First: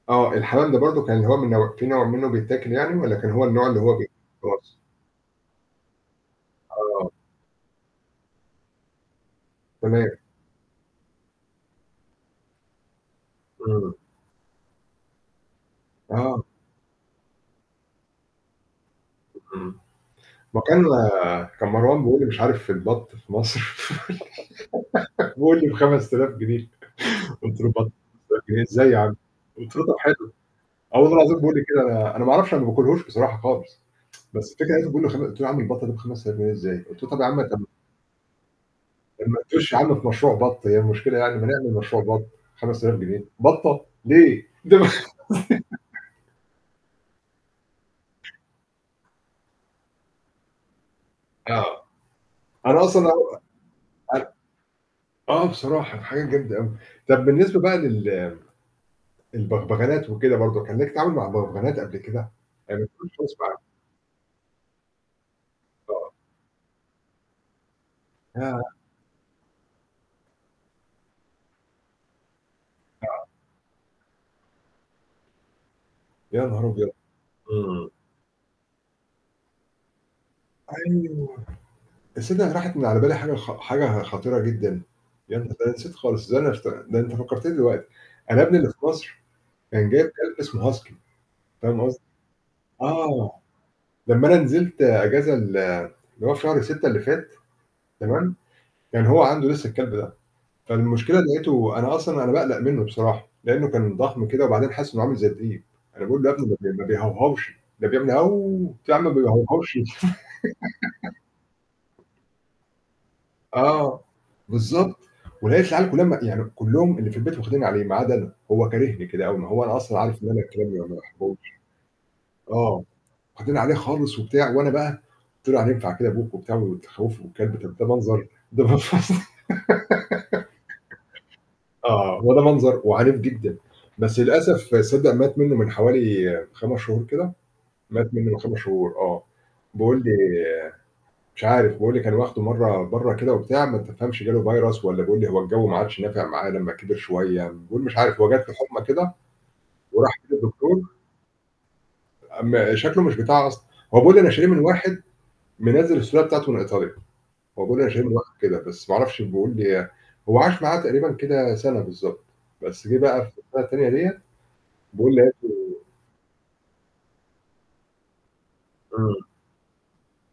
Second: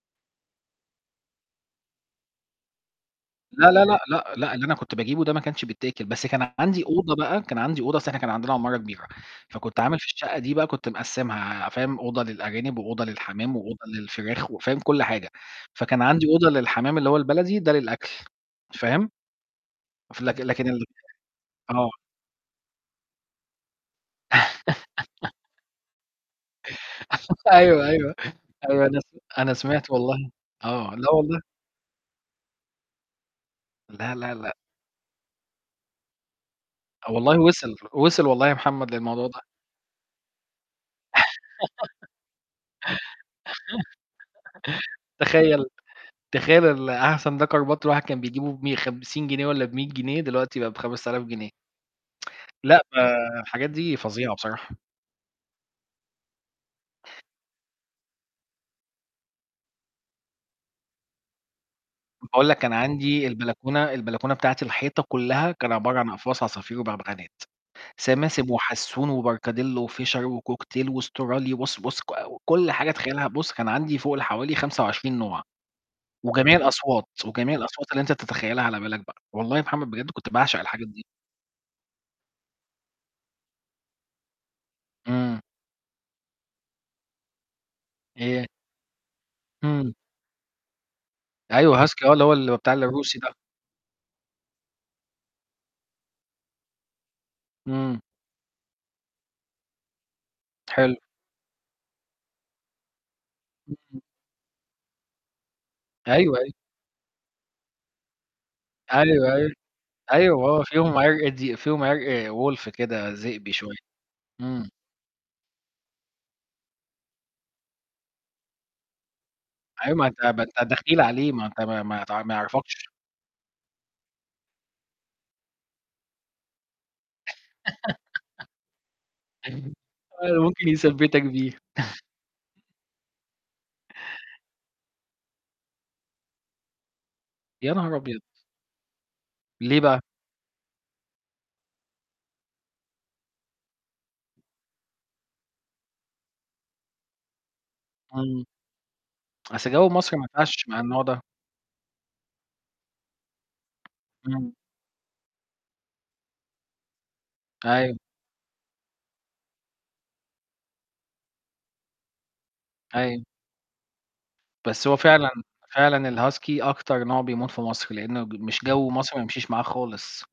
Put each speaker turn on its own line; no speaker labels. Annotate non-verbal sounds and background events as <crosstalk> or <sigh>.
آه، الحَمَام ده برضو كان اللي هو من نوع في نوع مِنُه بيتاكل يعني؟ والّا كان هو النوع
لا،
اللي
لا،
هو
لأ، لأ،
<unintelligible>
لأ، اللي أنا
خلاص.
كنت باجيبُه ده ما كانش بيتاكل، بس كان عَندي
آه.
أوضة بقى كان عَندي أوضة، اصل إحنا كان عَندنا عمارة كبيرة، فكنت عامل في
تمام.
الشقة دي بقى كنت مقسمها، فاهم، أوضة للأرانب، وأوضة للحَمَام، وأوضة
إمم.
للفراخ، وفاهم، كُلّ حاجة. فكان عندي
آه.
أوضة للحَمَام اللي هو البلدي، ده للأكل، فاهم؟
اهم.
ف لك
ما
لكن
كان
ال
كان
آه.
مروان بيقول لي، مش عارف،: "البط في مصر."
<chuckles>
<laughs> بيقول لي: "ب5000 جنيه."
<chuckles>
قُلت له
أيوه،
بط!
أيوه،
5000 جنيه،
أيوه،
إزاي يا
أنا س
عم؟!
أنا
قُلت له
سِمعت
طَب
والله.
حلو.
آه،
آه
لا
والله العظيم
والله
بيقول لي كده، أنا، أنا ما اعرفش أنا ما باكلهوش بصراحة خالص.
لا،
<tsk>
لا،
بس
لأ.
الفكرة لقيتُه بيقول لي: "خم" قُلت له يا عم البط ده ب5000 جنيه إزاي؟ قُلت له طَب يا عم
والله
ما تق
وصِل، وصِل والله يا محمد للموضوع ده.
<unintelligible> يا عَم في مشروع بط، هي المشكلة يعني ما نعمل مشروع
<chuckles>
بط، 5000 جنيه! بطة! ليه؟! ده أن
<chuckles> تخيّل!
<laughs>
تخيّل ال أحسن دكر بط الواحد كان بيجييبه بمِيَّ 50 جنيه ولا ب100 جنيه، دلوقتي بقى ب5000 جنيه.
آه.
<tsk> لأ،
أنا
ف
أصلًا أ هو
الحاجات دي
أن
فظيعة بصراحة.
آه بصراحة الحاجات جامدة أوي. طَب بالنسبة بقى لل البغبغانات وكده برضو، كان ليك تعامل مع بغبغانات قبل كده؟
باقول لك أنا
يعني في
عَندي
<unintelligible>
البلكونة البلكونة بتاعتي الحيطة كلها كان عبارة عن
آه.
أقفاص عصافير وبغبغانات: سماسم،
ياه!
وحسون، وبركاديلو، وFischer، وCockatiel، واسترالي. بُص، بُص ك كُلّ حاجة
آه.
تخيّلها، بُص كان عندي فوق ال حوالي 25 نوع.
يا
وجميع
نهار أبيض!
الأصوات، وجميع
إمم.
الأصوات اللي أنت تتخيّلها على بالك بقى. والله يا محمد بجد كنت باعشق الحاجات دي.
أيوه. تصّدَق راحت من على بالي حاجة خ حاجة خطيرة جدًا. يا
إمم.
ن ده أنا نسيت خالص. ده أنا افت ده أنت فكّرتني دلوقتي. أنا
إيه؟
ابني اللي في مصر كان
إمم.
جايب كلب اسمه Husky، فاهم
أيوة
قصدي؟
Husky آه، اللي هو ال بتاع الروسي
آه.
ده.
لمّا أنا نزلت أجازة ال اللي هو في شهر 6 اللي فات،
إمم.
تمام؟ كان هو عَنده لسه الكلب ده.
حلو.
فالمشكلة إن لقيته أنا أصلًا أنا باقلق مِنُه بصراحة، لأنه كان ضخم كده وبعدين حاسس إنه عامل زي الديب. أنا
أيوه،
باقوله يا ابني
أيوه.
ما بي ما بيهوهوش، ده بيعمل، قُلت له يا عَم ما
أيوه، أيوه.
بيهوهوش.
أيوه، آه فيهم
<laughs>
عِرق دي فيهم عِرق Wolf كده، ذئبي شوية.
آه،
إمم.
بالضبط. ولقيت العيال كُلّها، يعني كُلُّهم اللي في البيت واخدين عليه ما عدا أنا. هو كارهني كده أوي. ما هو أنا
أيوه،
أصلًا
ما
عارف
أنت
إن أنا
ما
الكلاب
أنت
ما ما
دخيل عليه،
باحبهمش.
ما أنت ما ما ت ما
آه،
يعرَفَكش.
واخدين عليه خالص وبتاع، وأنا بقى قُلت له يعني ينفع كده أبوك وبتاع وبتخوِّفه والكلب، طَب ده منظر،
<chuckles>
ده منظ
أيوه، ممكن يثبِّتك بيها.
<laughs>
<chuckles>
آه، هو ده منظر وعنيف جدًا. بس للأسف صدَّق مات مِنُه من حوالي 5 شهور كده.
يا نهار
مات
أبيض!
مِنُه من 5 شهور، آه.
ليه بقى؟
بيقول لي مش عارف، بيقول لي كان واخده مرّة بَرّة كده وبتاع، ما تفهمش جاله virus والّا بيقول لي هو الجَوّ ما عادش نافع معاه لمّا كبر شوية. بيقول مش عارف، هو
إمم.
جاتله حُمّى كده،
<tsk> أصل جَوّ مصر
وراح
ما ينفعش مع
لدكتور
النوع ده.
أ ما شكله مش بتاع أصل هو بيقول أنا شاريه
إمم.
من واحد منزِّل السلالة بتاعته من إيطاليا. هو بيقول أنا
أيوه.
شاريه من واحد كده، بس ما اعرفش بيقول لي هو عاش معاه تقريبًا كده سَنة بالضبط. بس جه
أيوه.
بقى في <unintelligible> التانية ديّة
بس هو
بيقول لي
فعلًا
هات له
فعلًا الHusky أكتر نوع بيموت في مصر، لأنه ج مش جَوّ مصر
إمم.
ما يمشيش معاه خالص.